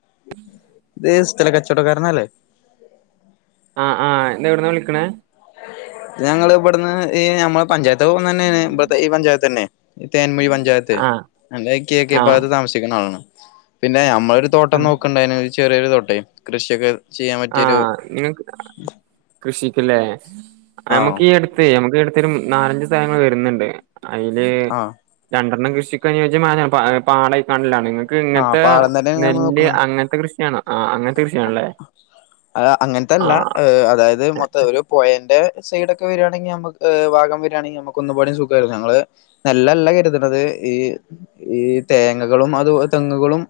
[inaudible] [unintelligible] സ്ഥല കച്ചവടക്കാരനല്ലേ ആഹ് ആഹ് ഇത് എവിടുന്നാ വിളിക്കണേ. ഞങ്ങള് ഇവിടുന്ന് ഈ നമ്മെളെ പഞ്ചായത്ത്. തന്നെ ഈ പഞ്ചായത്ത് തന്നെ ഈ- തേന്മൊഴി പഞ്ചായത്ത്. ആഹ് അല്ലാ കേ. ക്കെ പാ ആഹ് അത് താമസിക്കുന്ന ആളാണ്. പിന്നെ ഞമ്മളൊരു തോട്ടം- ആഹ് നോക്കണ്ടെന് ചെറിയൊരു തോട്ടേ, കൃഷിയൊക്കെ. ചെയ്യാൻ പറ്റിയൊരു ആഹ് നി ങ്ങക്ക്കൃഷിക്കല്ലേ ആഹ് നമ്മുക്ക് ഈ എടുത്ത് നമുക്ക്ടു നാലഞ്ച് തേങ്ങ വരുന്നുണ്ട്, അതില് ആഹ് രണ്ടെണ്ണം കൃഷി. കൃഷി പാടക്കാണ്ടലാണ്, നിങ്ങൾക്ക് ആഹ് ഇങ്ങനത്തെ പാടം തന്നെയാണ് ഞമ്മൾ നെല്ല് നോക്കണ അങ്ങനത്തെ കൃഷിയാണോ. ആഹ് അങ്ങനത്തെ കൃഷിയാണല്ലേ ആ അങ്ങനത്തെയല്ല ആഹ് അതായത് മൊത്തം ഓരോ പൊയ - എന്റെ സൈഡൊക്കെ വരികയാണെങ്കിൽ നമുക്ക് വാഗം വരിവാണെങ്കിൽ നമുക്ക് ഒന്നപാടും സുഖമായിരുന്നു ങ്ങൾ നെല്ല് അല്ല കേറ്റുന്നത് അതേഈ തേങ്ങകളും അതുപോലെ തെങ്ങുകളും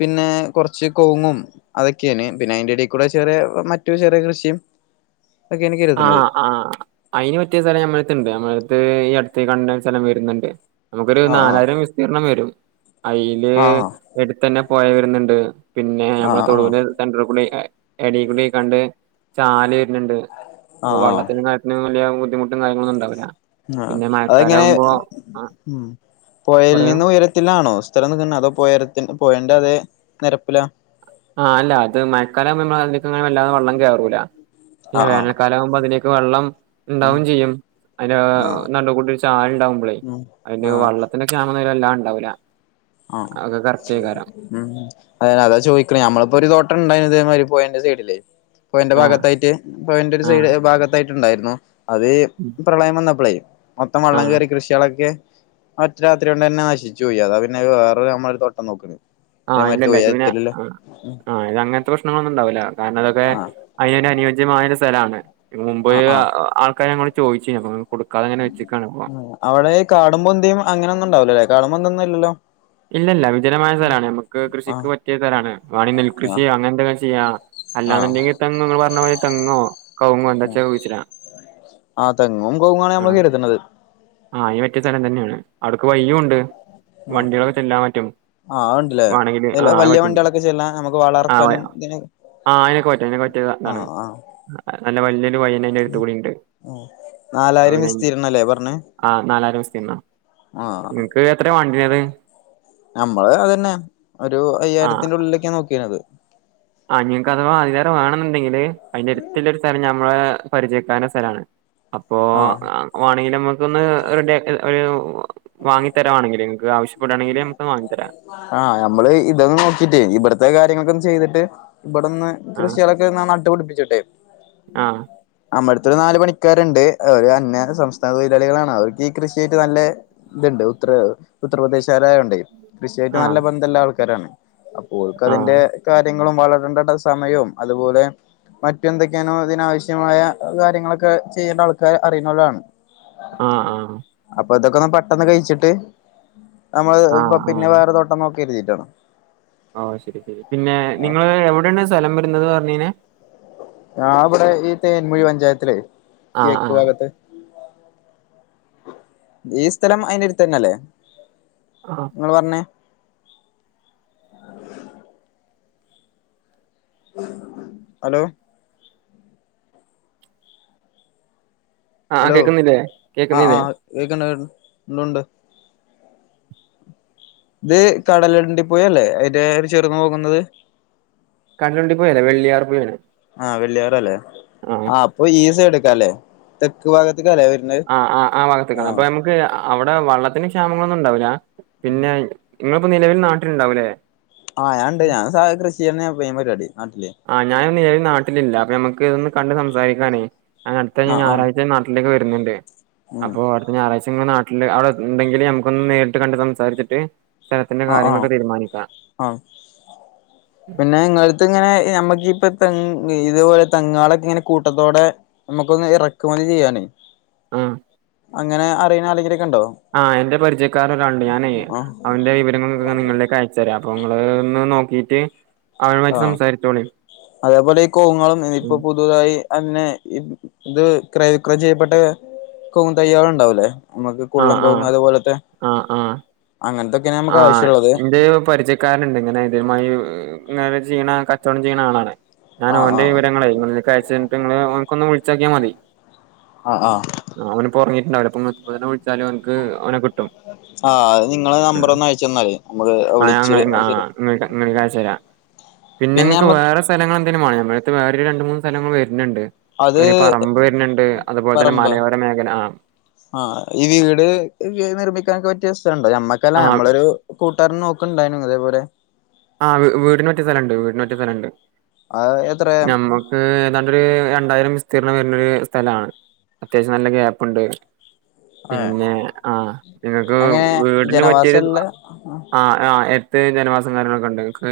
പിന്നെ കൊറച്ച് കൊങ്ങും. അതൊക്കെയാണ് പിന്നെ അതിന്റെ ഇടയിൽ കൂടെ ചെറിയ മറ്റു ചെറിയ കൃഷിയും ഒക്കെയാണ് ആഹ കരുതണത് ആഹ അയിന് പറ്റിയ സ്ഥലം നമ്മടെ അടുത്ത് ഉണ്ട്. ഈ അടുത്ത് കണ്ട സ്ഥലം വരുന്നുണ്ട് നമുക്കൊരു ആഹ് നാലായിരം വിസ്തീർണം വരും അതില് ആഹ് എടുത്തു തന്നെ പുഴ വരുന്നുണ്ട് പിന്നെ നമ്മുടെ ആഹ് ആഹ് തൊടുപുഴെ സെന്ററിൽ കൂടി എടി കൂടി കണ്ട് ചാല് വരുന്നുണ്ട്, അപ്പൊ ആഹ് ആഹ് വള്ളത്തത്തിനു വലിയ. ബുദ്ധിമുട്ടും കാര്യങ്ങളും ഉണ്ടാവൂല. ആ അതെങ്ങനെ ആ ഉം പൊയയിൽ പറയൂ നിന്ന് ഉയരത്തിലാണോ സ്ഥലം നിക്കുന്നെഅതോ ഉയരത്തിനും പുഴെന്റെ അതെ നിരപ്പിലാ. ആഹ് അല്ല അത് മഴക്കാലമാകുമ്പോൾ നമ്മൾ അതിലേക്ക് വല്ലാതെ വെള്ളം കേറൂല പക്ഷെ ആഹ് ആഹ് വേനൽക്കാലമാകുമ്പോൾ അതിലേ [unintelligible] വെള്ളം ഉം ഉണ്ടാവും ചെയ്യും അതിന് ആഹ് നടുവിൽ കൂട്ടി ഒരു ചാൽ ഉണ്ടാവുമ്പോളേ ഉം അതിന്റെ ആഹ് വള്ളത്തിനൊക്കെ ആ എല്ലാം ഉണ്ടാവില്ല ആ ഉമ് അതായത് അതാ ചോദിക്ക നമ്മളിപ്പോ ഒരു തോട്ടം ഉണ്ടയി, ഇതെ മാതിരി പോയെന്റെ സൈഡില്ല്. പുഴെന്റെ ആ ഭാഗത്തായിട്ട്, പുഴെന്റെ ഒരു ആ സൈഡ്- ഭാഗത്തായിട്ടുണ്ടായിരുന്നു. അത് പ്രളയം വന്നപ്പോളേ മൊത്തം ആ വെള്ളം കയറി കൃഷികളൊക്കെ ഒറ്റ രാത്രി കൊണ്ട് തന്നെ നശിച്ചു പോയി, അതാ പിന്നെ വേറെ നമ്മള്- തോട്ടം നോക്കണ്. ആഹ് ഇതേമാതിരി ഇല്ലല്ല ഇതു പിന്നെ തുഴയത്തിലുള്ള ആഹ് ഇത് അങ്ങനത്തെ പ്രശ്നങ്ങളൊന്നും ഉണ്ടാവില്ല കാരണം അതൊക്കെ ആഹ് അതിന് ഒരു അനുയോജ്യമായ ഒരു സ്ഥലാണ് മുമ്പേ ആഹ് ആഹ് ആൾക്കാര് ഞങ്ങളോട് ചോദിച്ചിരുന്നുഞങ്ങ അവിടെ ഈ കാടും പൊന്തിയും അങ്ങനൊന്നും ഉണ്ടാവില്ലല്ലോ കാടും പൊന്തിന്നും ഇല്ലല്ലോ ഇല്ലല്ല വിജനമായ സ്ഥലാണ് നമുക്ക് കൃഷിക്ക് ആഹ് പറ്റിയ സ്ഥലാണ് വാണേ ആഹ് നെൽകൃഷിയോ അങ്ങനെന്തെങ്കിലും ചെയ്യാ അല്ലാന്ന്ണ്ടെങ്ങി ആഹ് തെങ്ങോ ഇങ്ങള് പറഞ്ഞ മാരി തെങ്ങോ കവുങ്ങോ എന്താച്ചാ കുയ്ച്ച്ടാ ആഹ് തെങ്ങും കവുങ്ങാണ് നമ്മള് ആഹ് കരുതണത് ആ അയ്ന് പറ്റിയ സ്ഥലം തന്നേണ്. അവ്ട്ക്ക് വയ്യും ഉണ്ട് ആഹ് വണ്ട്യോള് ആ പറ്റും ആ അതുണ്ടല്ലേ വാണെങ്കിൽ ആ എല്ലാ വലിയ പറ്റും വണ്ടികളൊക്കെ ചെല്ലാൻ നമുക്ക് ആ വളമിറക്കാനും [unintelligible] ഇതിന് ആഹ് അയ്‌നൊക്കെ പറ്റും അയ്നൊകൊ പറ്റ്യെ ആ ഇതാണ്. ആ വൈയ്ന്നെ അയ്ന്റെ ട്ത്ത് ക്കൂടിണ്ട് ആ നാലായിരം [unintelligible] വിസ്തീർണ്ണല്ലേ പറഞ്ഞേ ആഹ് നാലായിരം വിസ്തീർണ്ണം. ആ നിൻക്ക് എത്രേ വാണ്ടിനത് അമ്പള് അതെന്നെ ഒരു ആഹ് അയ്യായിരത്തിൻ്റുള്ളിലൊക്കെ നോക്കീന്യത്. ആ നിങ്ങക്ക് അഥവാ അയ്ലേറെ വേണെന്നുണ്ടെങ്കില് അയ്ന്റെട്ത്ത്ല്ലെ ഒരു സ്ഥലം ഞമ്മളെ പരിചയക്കരനെ സെലാണ്. അപ്പോ ആ ഏഹ് വാണെങ്കിലമ്മക്കൊന്ന് റെഡ്യാക്ക എഹ് വാങ്ങിത്തരാ വാണെങ്കില് ഇങ്ങക്ക് ആവശ്യപ്പെടാണെങ്കില് നമക് വാങ്ങി തരാ. ആഹ് അമ്മള് ഇതൊന്ന് നോക്കിട്ടേ ഇബട്ത്തെ കാര് ര്യങ്ങകൊൻ ചെയ്തിട്ട് ഇബടൊന്ന് ആ കൃഷ്യേളൊക്കൊന്ന് നട്ടുപടിപ്പിച്ചിട്ടെ ആ അമ്മ ത്തൊര് നാല് പണിക്കാര്ണ്ട് അവര് അന്യ [unintelligible] സംസ്ഥാന തൊഴിലാളികളാണ് അവർക്ക് ഈ കൃഷിയായിട്ട് നല്ല ത്ണ്ട് ഉത്തറ് ഉത്തർപ്രദേശാരായോണ്ടെ കൃഷിയായിട്ട് ആ നല്ല ബന്ധല്ലാൾക്കാരാണ്. ആ അപ്പോൽക്കതിന്റെ കാര്യങ്ങളും വളടണ്ടണ്ട സമയും അത്പോലെ മറ്റെന്തൊക്കെയാണോ ഇതിനാവശ്യമായ കാര്യങ്ങളൊക്കെ ചെയ്യേണ്ട ആൾക്കാര് അറിയുന്നോലാണ്. ആഹ് ആഹ് അപ്പൊ ഇതൊക്കൊന്ന് പെട്ടെന്ന് കയ്ച്ചിട്ട് അമ്മള് ആ പ്പൊ പിന്നെ വേറെ തോട്ടം നോക്കി ചെയ്യിട്ടാണ്. ഓഹ് ശെരി ശെരി പിന്നെ നിങ്ങള് എവടെണ് സ്ഥലം വരുന്നത് പർഞ്ഞീന്യേ? ഞാ വടെ ഈ തേൻന്മുഴി പഞ്ചായത്തിലേ ആ ആ കെഴക്ക് ഭാഗത്ത്. ഈ സ്ഥലം അയ്ന്റെട്ത്തന്നല്ലേ? ആ ഇങ്ങള് പർഞ്ഞേ അലോ ആ അലോ കേക്കുന്നില്ലേ ആഹ് കേക്കുന്നില്ലേ ആഹ് കേക്ക്ണ്ട് ഉണ്ടുണ്ട്. ഇത് കടലുണ്ടി പൊയല്ലേ അയ്ന്റെ ഒര് ചെറുന്നൂകുന്നത്. കടലുണ്ടി പൊയല്ലേ വെള്ളിയാർ പൊയേണ്. ആ വെള്ളിയാറല്ലേ ആ അപ്പൊ ഈ സൈഡ്ക്കാല്ലേ തെക്ക് ഭാഗ ആഹ് ആഹ് ആ ഭാഗത്ത്ക്ക് ആണ് അപ്പൊ നമക്ക് അവടെ വള്ളത്തിന് ക്ഷാമങ്ങളൊന്നും ഉണ്ടാവൂല. പിന്നെ ഇങ്ങള്പ്പോ നിലവിൽ നാട്ടിലുണ്ടാവൂലേ? ആഹ് ഞാണ്ട് ഞാൻ സാദാ കൃഷിയെന്നെ മെയ്ൻ പരിവാടി. ആഹ് ഞാന് ന്നേഴും നാട്ടിലില്ല അപ്പൊ നമ്മക്ക് ഒന്ന് കണ്ട് സംസാരിക്കാനേ ഞാന് അടുത്തഞ്ഞ് ആഹ് ആഹ് ഞായറാഴ്ച നാട്ടിലേക്ക് വരുന്ന്ണ്ട് ഉം അപ്പോ അടുത്ത ഞാറാഴ്ച നിങ്ങള് നാട്ടില് അവടെ ഇണ്ടെങ്കില് നമുക്കൊന്ന് നേരിട്ട് കണ്ട് സംസാച്ചിട്ട്. അ ആഹ് ആഹ് പിന്നെ ഇങ്ങളെര്ത്ത് ഇങ്ങനെ ഏ നമ്മക്കിപ്പ തെങ്ങ് ഇതേപോലെ തെങ്ങാളൊക്കെ ഇങ്ങനെ കൂട്ടത്തോടെ നമുക്കൊന്ന് ഇറക്കുമതി ചെയ്യാനേ ആഹ് അങ്ങനെ അറിയ്ണ അല്ലെങ്കിലെ ആഹ് എന്റെ പരിചയക്കാരൻ ഒരാള്ണ്ട് ഞാനെയ് ആഹ് അവന്റെ ഇവ് വിവരങ്ങൾതൊക്കെ ക്കെ നിങ്ങളിലേക്ക് അയച്ചരാ അപ്പൊ ഇങ്ങള് ഒന്ന് നോക്കിട്ട് അവനുമായിട്ട് ആഹ് സംസാരിച്ചോളി അതേപോലെ ഈ കോവ്ങ്ങോളും ഇപ്പൊ ഉം പുതുതായി അന്നെ [unintelligible] ഇത് ക്രയവിക്രയം ചെയ്യപ്പെട്ട കൗങ്ങ്തയ്യാൾ ഇണ്ടാവൂലേ? അമുക്ക് കുള്ളൻ ആഹ് ആഹ് കൗങ്ങ് അതേപോലത്തെ ആഹ് ആഹ് അങ്ങൻത്തെ ആഹ് ഇന്റെ പരിചയക്കാരന്ണ്ട് ഇങ്ങനെ ഇതേമായി ഇങ്ങ നെ ചിയ്യ്ണ കച്ചോടം ചിയ്യ്ണ ആളാണ് ഞാൻ ആഹ് ഓന്റെ ആഹ് വിവരങ്ങളെയ് ഇങ്ങളിലേക്കയച്ച യ്ഞ്ഞ്ട്ട് ഇങ്ങള് ഓന്‌ക്ക് ഒന്ന് വിൾ ച്ചോക്ക്യാമതി ആഹ് ആഹ് ആ അവന്പ്പോ ഒറങ്ങിട്ട്ണ്ടാവൂല ഇപ്പ ഒന്ന് ഇപ്പത്തന്നെ വിളിച്ചാല് ഓന്ക് ഓനെ കി ആഹ് അത് നിങ്ങളെ നമ്പറൊന്ന് അയച്ചന്നാളി നമുക്ക് ആ വിളിച്ച് ഞങ്ങ അത് ശര്യാ പിന്നെങ്ങക്ക് വേറെ സ്ഥലങ്ങളെന്തേലും വാണോ? നമ്മളര്ത്ത് വേറൊരു രണ്ട് മൂന്ന് സ്ഥലങ്ങൾ വര് ന്ണ്ട്. അത് ഒരു പറമ്പ് വര്ന്ണ്ട് അതുപോലെ തന്നെ പറമ്പോ മലയോര മേഖല ആ ആഹ് ഈ വീട് എക്കെ നിർമ്മിക്കാനൊക്കെ പറ്റിയ സ് ഥലണ്ടോ നമ്മക്കല്ല ആ നമ്മളൊരു കൂട്ടുകാരൻ നോക്ക്ണ്ടായ്നു ഇതേപോലെ. ആഹ് വീടിന് പറ്റിയ സെലണ്ട് വീടിന് പറ്റിയ സെലണ്ട് അത് എത്ര ഞമ്മക്ക് ഏതാണ്ട് ക്ക് രണ്ടായിരം വിസ്തീർണം വരുന്നൊരു സ്ഥലാണ്, അത്യാശ്യം നല്ല ഗ്യാപ്പ്ണ്ട് ഏഹ് പിന്നെ ആഹ് നിങ്ങക്ക് എങ്ങനെ വീടിന് പറ്റിയരു ജനവാസള്ള ആഹ് ആഹ് ഏഹ് ത്ത് ജനവാസം കാര്യങ്ങളൊക്ക്ണ്ട് ങ്ങക്ക്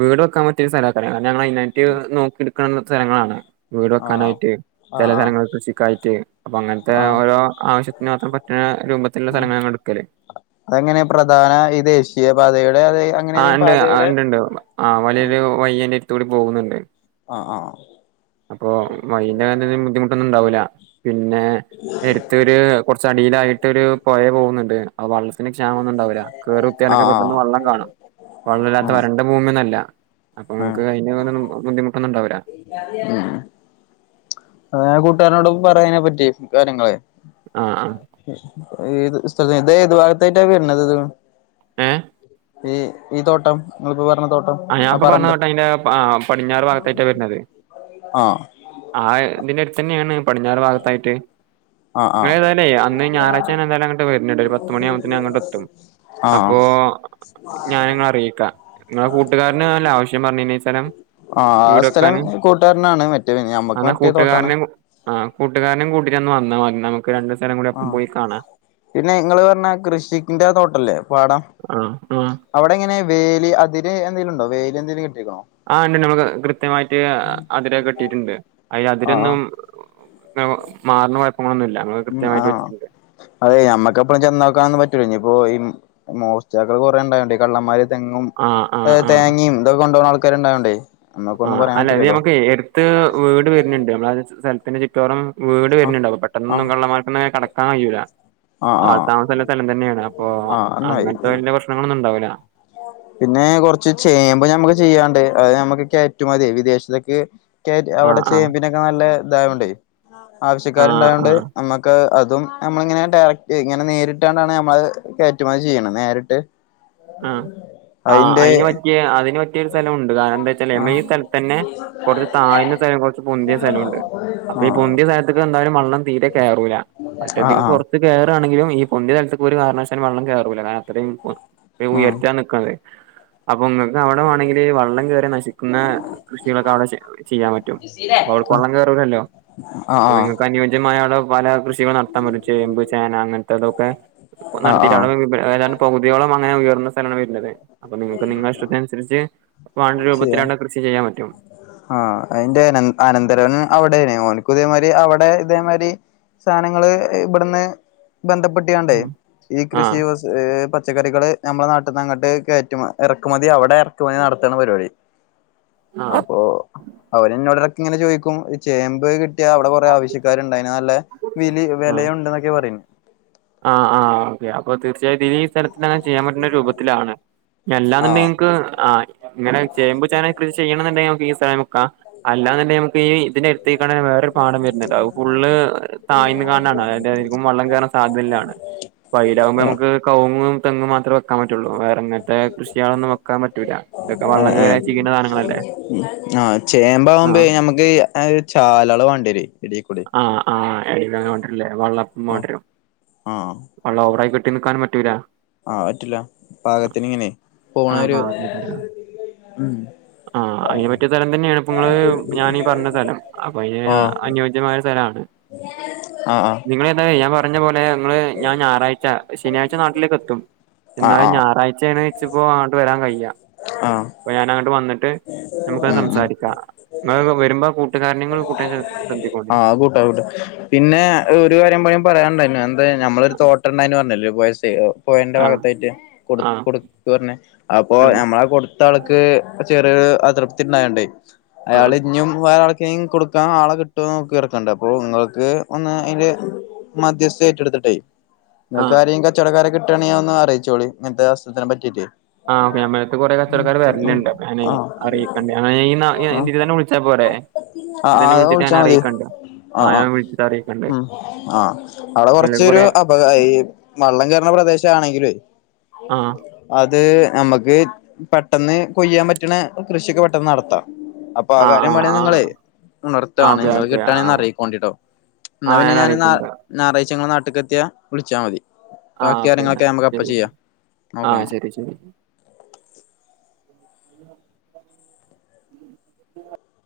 വീട് വെക്കാൻ പറ്റിയ സ്തലക്കാരം കാരണം ഞങ്ങളയിനായിറ്റ് നോക്കിട് ക്ക്ണ സ്ഥലങ്ങളാണ് വീട് ആഹ് വെക്കാനായിട്ട്, ചെല ആഹ് ആഹ് സലങ്ങള് കൃഷിക്കായിട്ട്, അപ്പൊ അങ്ങൻത്തെ ആഹ് ഓരോ ആവശ്യത്തിന് മാത്രം പറ്റ്ണ രൂപത്തിലുള്ള ആഹ് സെലങ്ങളാണ് എട്ക്കല്. അതെങ്ങനെ പ്രധാന ഈ ദേശീയപാതയുടെ അതേ ആഹ് ഇണ്ട് ആഹ് ഇണ്ട്ണ്ട് ആഹ് ഉം വലിയൊരു വയ്യിയയിൻ്റടുത്തൂടി പോകുന്നുണ്ട് ആഹ് ആഹ് അപ്പൊ വൈൻ്റാര്യത്തിൽ ബുദ്ധിമുട്ടൊന്നുംണ്ടാവൂല്ല പിന്നെ എടുത്തൊരു കുറച്ചടിയിലായിട്ടൊരു പൊഴ പോവുന്നുണ്ട് അവ ത്തിന് ക്ഷാമൊന്നുംണ്ടാവൂല്ല കേറുത്തിയാലൊക്കെ ആഹ് ആഹ് പെട്ടെന്ന് വള്ളം കാണും വള്ളല്ലാത്ത ഉം വരണ്ട ഭൂമി ന്നൊല്ല. അപ്പൊ ഉം ഇങ്ങ്ക്ക് അയ്നു വോറെന്ന് ബുദ്ദിമുട്ടൊന്നുണ്ടാവൂല. ഉം ഏഹ് കൂട്ടാരനോടും പറയ്ന പറ്റി കാര്യങ്ങള് ആഹ് ആഹ് ഇത് തി ഇത് ഏത് ഭാഗത്തായിട്ടാണ് വര്ണത് ത് ഏഹ് ഈ തോട്ടം ഇങ്ങൾപ്പോ പറ ആഹ് ഞാൻപ്പൊ പറഞ്ഞത്തോട്ട അയിൻ്റെ ആഹ് പടിഞ്ഞാറ് ഭാഗത്തായിട്ടാ വരുന്നത്. ആഹ് ആഹ് ഇതിന്റെടുത്തെന്നേണ് പടിഞ്ഞാറ് ഭാഗത്തായിട്ട്. ആഹ് ആഹ് ഇങ്ങളേതായാല് അന്ന് ഞാറാഴ്ച ഞനെന്താലുങ്ങട്ട് വര്ന്ണ്ട് ഒരു പത്ത്മണിയാവുമ്പോത്തിനങ്ങട്ട് എത്തും ആഹ് അപ്പോ ഇപ്പോ ആഹ് ഞാനിങ്ങളറിയിക്ക ഇങ്ങളെ കൂട്ടുകാരനാല്ലെ ആവശ്യം പറഞ്ഞീനി സെലം ആ സ്ഥലം വീടൊക്കാന് കൂട്ടുകാരനാണ് മറ്റേ ഞമ്മക്ക് അന്നാ മറ്റേ തോട്ടാണ് കൂട്ടുകാരനേം ആഹ് കൂട്ടുകാരനെം കൂട്ടിട്ടന്ന് വ ന്നാമതി ന്ന ആഹ് പിന്നെ ഇങ്ങള് പറഞ്ഞാ കൃഷിക്ന്റെ തോട്ടല്ലേ പാടം ആഹ് ആഹ് അവിടെ എങ്ങനെ വേലി അതിര് എന്തേലുണ്ടോ വേലി എന്തെലും കെട് ആഹ് ഇണ്ട്ണ്ൾ നമ്മൾ കൃത്യമായിട്ട് അതിരൊക്കെ കെട്ടീട്ടുണ്ട് അയ്ന് ആഹ് അതിരൊന്നും ആഹ് ന്നു മാറ്ണ ഉം ആഹ് അതെ ഞമ്മക്കെപ്പളും ചെന്നോക്കാനൊന്നും പറ്റൂലെ ഞ്ഞി ഇപ്പോ ഈ മോസ്ടാക്കൾ കൊറെ ഉണ്ടായോണ്ട്, ഈ കള്ളന്മാര് തെങ്ങും ആ ആ തേങ്ങിം ഇതൊക്കെ കൊണ്ടോവ്ണ ആൾ ക്കാര്ണ്ടായോണ്ടേ ആഹ് അല്ല അത് നമ്മുക്ക് എടുത്ത് വീട് വരുന്നുണ്ട്, നമ്മള സെല്ത്തിന്റെ ചുറ്റോറം വീട് ആഹ് വരുന്നുണ്ടാവു പെട്ടന്നൊന്നും ആഹ് കള്ളമാർക്കന്നെ കട്ക്കാൻ കഴിയൂല്ല. ആഹ് ആൾ ആഹ് താമസല്ല സെലം തന്നേണ് അപ്പൊ ആഹ് അങ്ങൻത്തെ എന്നായി വല്ല്യ പ്രശ്നങ്ങളൊന്നുമുണ്ടാവൂല. പിന്നെ കുറച്ച് ചേമ്പ് ഞമ്മക്ക് ചെയ്യാണ്ട് അത് ഞമ്മക്ക് കയ്റ്റുമതി വിദേശത്തിലെക്ക് ക്ക് ആ അവിടെ ആ ചേമ്പിന്നൊക്കെ നല്ല ഇതായോണ്ടേ ആ ആ ആവശ്യക്കാരുണ്ടായോണ്ട് നമ്മുക്ക് അതും നമ്മളിങ്ങനെ ഡയറക്റ്റ് ഇങ്ങനെ നേരിട്ടാണ്ടാണ് നമ്മള് കയറ്റുമതി ചെയ്യ്ണ് നേരിട്ട് ആഹ് ആഅ അയിന്റെ അയിന് പറ്റിയ അയിന് പ റ്റിയൊരു സെല ഉണ്ട് കാരണം എന്തെച്ചാല് ആഹ് [unintelligible] തന്നെ കൊറച്ച് താഴ്ന്ന സ്ഥലം കൊറച്ച് പൊന്തിയ സ്ഥലുണ്ട് അപ്പൊ ഈ ആഹ് പൊന്തിയ സ്ഥല്ത്ക്ക് എന്തായാലും വള്ളം തീരെ കേറൂല മറ്റത്ക്ക് ആഹ് കൊറച്ച് കേറാണെങ്കിലും ഇ പൊന്ത്യ സെൽത്ക്ക് ഒരു കാരണവശാലു വള്ളം കേറൂല്ല, കാരണം അത്രേം ഉ ആഹ് ഉയർത്തിയാ നിക്കണത് അപ്പൊങ്ങക്ക് അവ്ടെ വാണെങ്കില് വള്ളം കേറിയ നശിക്കുന്ന കൃഷികളൊക്കെ അവിടെ ചെയ്യാൻ പറ്റും. ആഹ് ഔട്ക്ക് വള്ളം കേറൂലല്ലോ. ആഹ് അപ്പൊ ആഹ് ആഹ് നിങ്ങക്ക് അനുയോജ്യമായവ്ടെ പല കൃഷികൾ നടത്താപറ്റും. ചേമ്പ്, ചേന അങ്ങന് തോക്കെ ആഹ് നടത്തിയിട്ടവ്ടെ ആഹ് വി വ്‌പ് ഏതാണ്ട് പകുതിയോളം അങ്ങനെ ഉയർന്ന സ്ഥലാണ് വര്ണത്. അപ്പൊ നിങ്ങൾക്ക് നിങ്ങളിഷ്ടത്തി നനുസരിച്ച് വാണ്ട രൂപത്തിലാടെ കൃഷി ചെയ്യാൻ പറ്റും. ആ അതിന്റെ അന അനന്തരവൻ അവിടെ ഓൽക്കും ഇതേമാരി അവിടെ ഇതേമാരി സാധനങ്ങള് ഇവിടുന്ന് ബന്ധപ്പെട്ടികാണ്ട് ഈ കൃഷി ആഹ് പച്ചക്കറികള് നമ്മളെ നാട്ടിൽ നിന്ന് അങ്ങോട്ട് കയറ്റ ഇറക്കുമതി അവിടെ ഇറക്കുമതി നടത്താണ് പരിപാടി ആഹ് അപ്പൊ അവരെന്നോടെടക്ക് ഇങ്ങനെ ചോദിക്കും ഈ ചേമ്പ് കി- കിട്ട്യാ അവിടെ കൊറേ ആവശ്യക്കാരുണ്ടായിന് അയ്ന് നല്ല വിലി വിലയുണ്ടെന്നൊക്കേണ് പറയണ ആ ആ ഓക്കെ അപ്പൊ തീർച്ചയായട്ടും ഇത് ഈ സ്ഥലത്ത് അങ്ങനെ ചെയ്യാൻ പറ്റുന്ന രൂപത്തിലാണ് എല്ലാന്നുണ്ടെ ആഹ് ങ്ങക്ക് ആ ഇങ്ങനെ ചേമ്പ് ചേന കൃഷി ചെയ്യണം ന്ന്ണ്ടെിൽ നമ്മക്ക് ഈ സ്ഥലം വിക്കാ. അല്ലാന്നുണ്ടെങ്കിൽ ഈ ഇതിന്റെട്ത്ത് ത്തേക്കാണേൽ വേറൊരു പാടം വരണ് ണ്ട്. അത് ഫുള്ള് താഴ്ന്ന്കാണ്ടാണ്. അതീക്കും വെള്ളം കേറാ- സാധ്യള്ളാണ് പൈലാകുമ്പോ ഏഹ് നമ്മക്ക് കവുങ്ങും തെങ്ങും മാത്രേ വെക്കാൻ പറ്റയുള്ളൂ വേറെ ങ്ങൻത്തെ കൃഷികാളൊന്നും വെക്കാൻ പറ്റൂല ഇതൊക്കെ വള്ളം കേറ്യാ ചീയ്ണ സാധനങ്ങളല്ലേ ആ ചേമ്പ ആകുമ്പോ ആഹ് ഞമ്മക്ക് ചാലാള് വേണ്ടി വരു ആ ആ് എടേൽ വാണ്ട്യർല്ലേ വെള്ളം ആഹ് വാണ്ട്യരും വള്ളം ഓവറായി കിട്ടി നിൽക്കാനും പറ്റൂല ആ പറ്റില്ല പാകത്തിന് ഇങ്ങനെ പോണ ആഹ് ഒരു ഉം ആ അതിന് പറ്റിയ സ്ഥലം തന്നെയാണ് ഇപ്പങ്ങള് ഞാനീ പറഞ്ഞ സ്ഥലം അപ്പൊ അയ്ന് ആഹ് അനുയോജ്യമായ അ ആഹ് നിങ്ങളേതാലു ഞാൻ പറഞ്ഞ പോലെ നിങ്ങള് ഞാൻ ഞായറാഴ്ച ശനിയാഴ്ച നാട്ടിലേക്ക് എത്തും ആഹ് എന്നാലും ആഹ് ആഹ് ഞായറാഴ്ചാണ് ഇച്ചിപ്പോ അങ്ങണ്ട് വരാൻ കയ്യാ. ആഹ് അപ്പ ഞാനങ്ങട്ട് വന്നിട്ട് നമുക്കത് ഉം ഉം സംസാരിക്കാം. ങ്ങള് വരുമ്പോ കൂട്ടുകാരനിം കൂടെ കൂട്ടാ ശ്രദ്ധിക്ക ആ കൂട്ട കൂട്ട പിന്നെ ഒരു കാര്യം പാടി പറയാനണ്ടായിനി അ നമ്മളൊ ഒരു തോട്ടം ഉണ്ടായന്ന് പറഞ്ഞില്ലേ പൊഴ സൈ പോയന്റെ ആഹ് ഭാഗത്തായിട്ട് കൊടു ആഹ് കൊടുത്തുന്ന പറഞ്ഞെ അപ്പൊ ആഹ് നമ്മളാ കൊടുത്ത ആൾക്ക് ചെറിയൊരു അതൃപ്തി ഉണ്ടായണ്ട് അയാൾ ആഹ് ഇഞ്ഞും വ കെയി കൊടുക്കാൻ ആളെ കിട്ടോ -ക്കി നടക്ക്ണ്ട്. അപ്പൊ ഇങ്ങൾക്ക് ഒന്ന് അയ്ന്റെ മധ്യസ്ഥ ഏറ്റെടുത്തിട്ടെ ആഹ് നിങ്ങൾക്കാരേം കച്ചവടക്കാരെ കിട്ടാണ്യേ അതൊന്ന് അറിച്ചോളി. ഇങ്ങത്തെ വാസത്ത്യനെ പറ്റീട്ട് ആ അപ്പ ഞമ്മളെട്ത്ത് കുറെ കച്ചവടക്കാര് വരലുണ്ട്. അപ്പൊ ഞാനേ അറിയിക്കണ്ട്. ആഹ് ഇത് തന്നെ വിളിച്ചാൽ പോരെ ആഹ് ഇതിതന്നെ ആഹ് അത് വിളിച്ചിട്ട് വിളിച്ചാ മതി ഞാനറിയിക്കണ്ടണ്ട് ആഹ് ആ ആഹ് ഞാൻ വിളിച്ചിട്ട് അറിയി ഉം ആ അവിടെ കൊറച്ചരു കൊറേ അപക ഈ വള്ളം കയറണ പ്രദേശ ആണെങ്കിലും ആഹ് അത് നമുക്ക് പെട്ടെന്ന് കൊയ്യാൻ പറ്റണ കൃഷിയൊക്കെ പെട്ടെന്ന് നടത്താം അപ്പൊ ആ ആഹ് കാര്യം ആഹ് പാടി ആഹ് നിങ്ങള് ആഹ് ഉണർത്താണ് ഓക്കെ നിങ്ങൾ ഓക്കെ കിട്ടാണേ ആഹ് അറിയിക്കണ്ടിട്ടോ. എന്നാ ആഹ് പിന്നെ ഞാൻ അറിയിക്കണ്ട് ഞായറാഴ്ച ഇങ്ങയ് നാ ട്ട് ക്കെത്തിയ വിളിച്ചാൽ മതി ആഹ് ബാക്കി ഓക്കെ എന്നാ കാര്യങ്ങളൊക്കെ ഞമ്മക്ക് അപ്പ ശരി ചെയ്യാം നോക്ക ആഹ് ന്നാ ശരി ശരി ഉം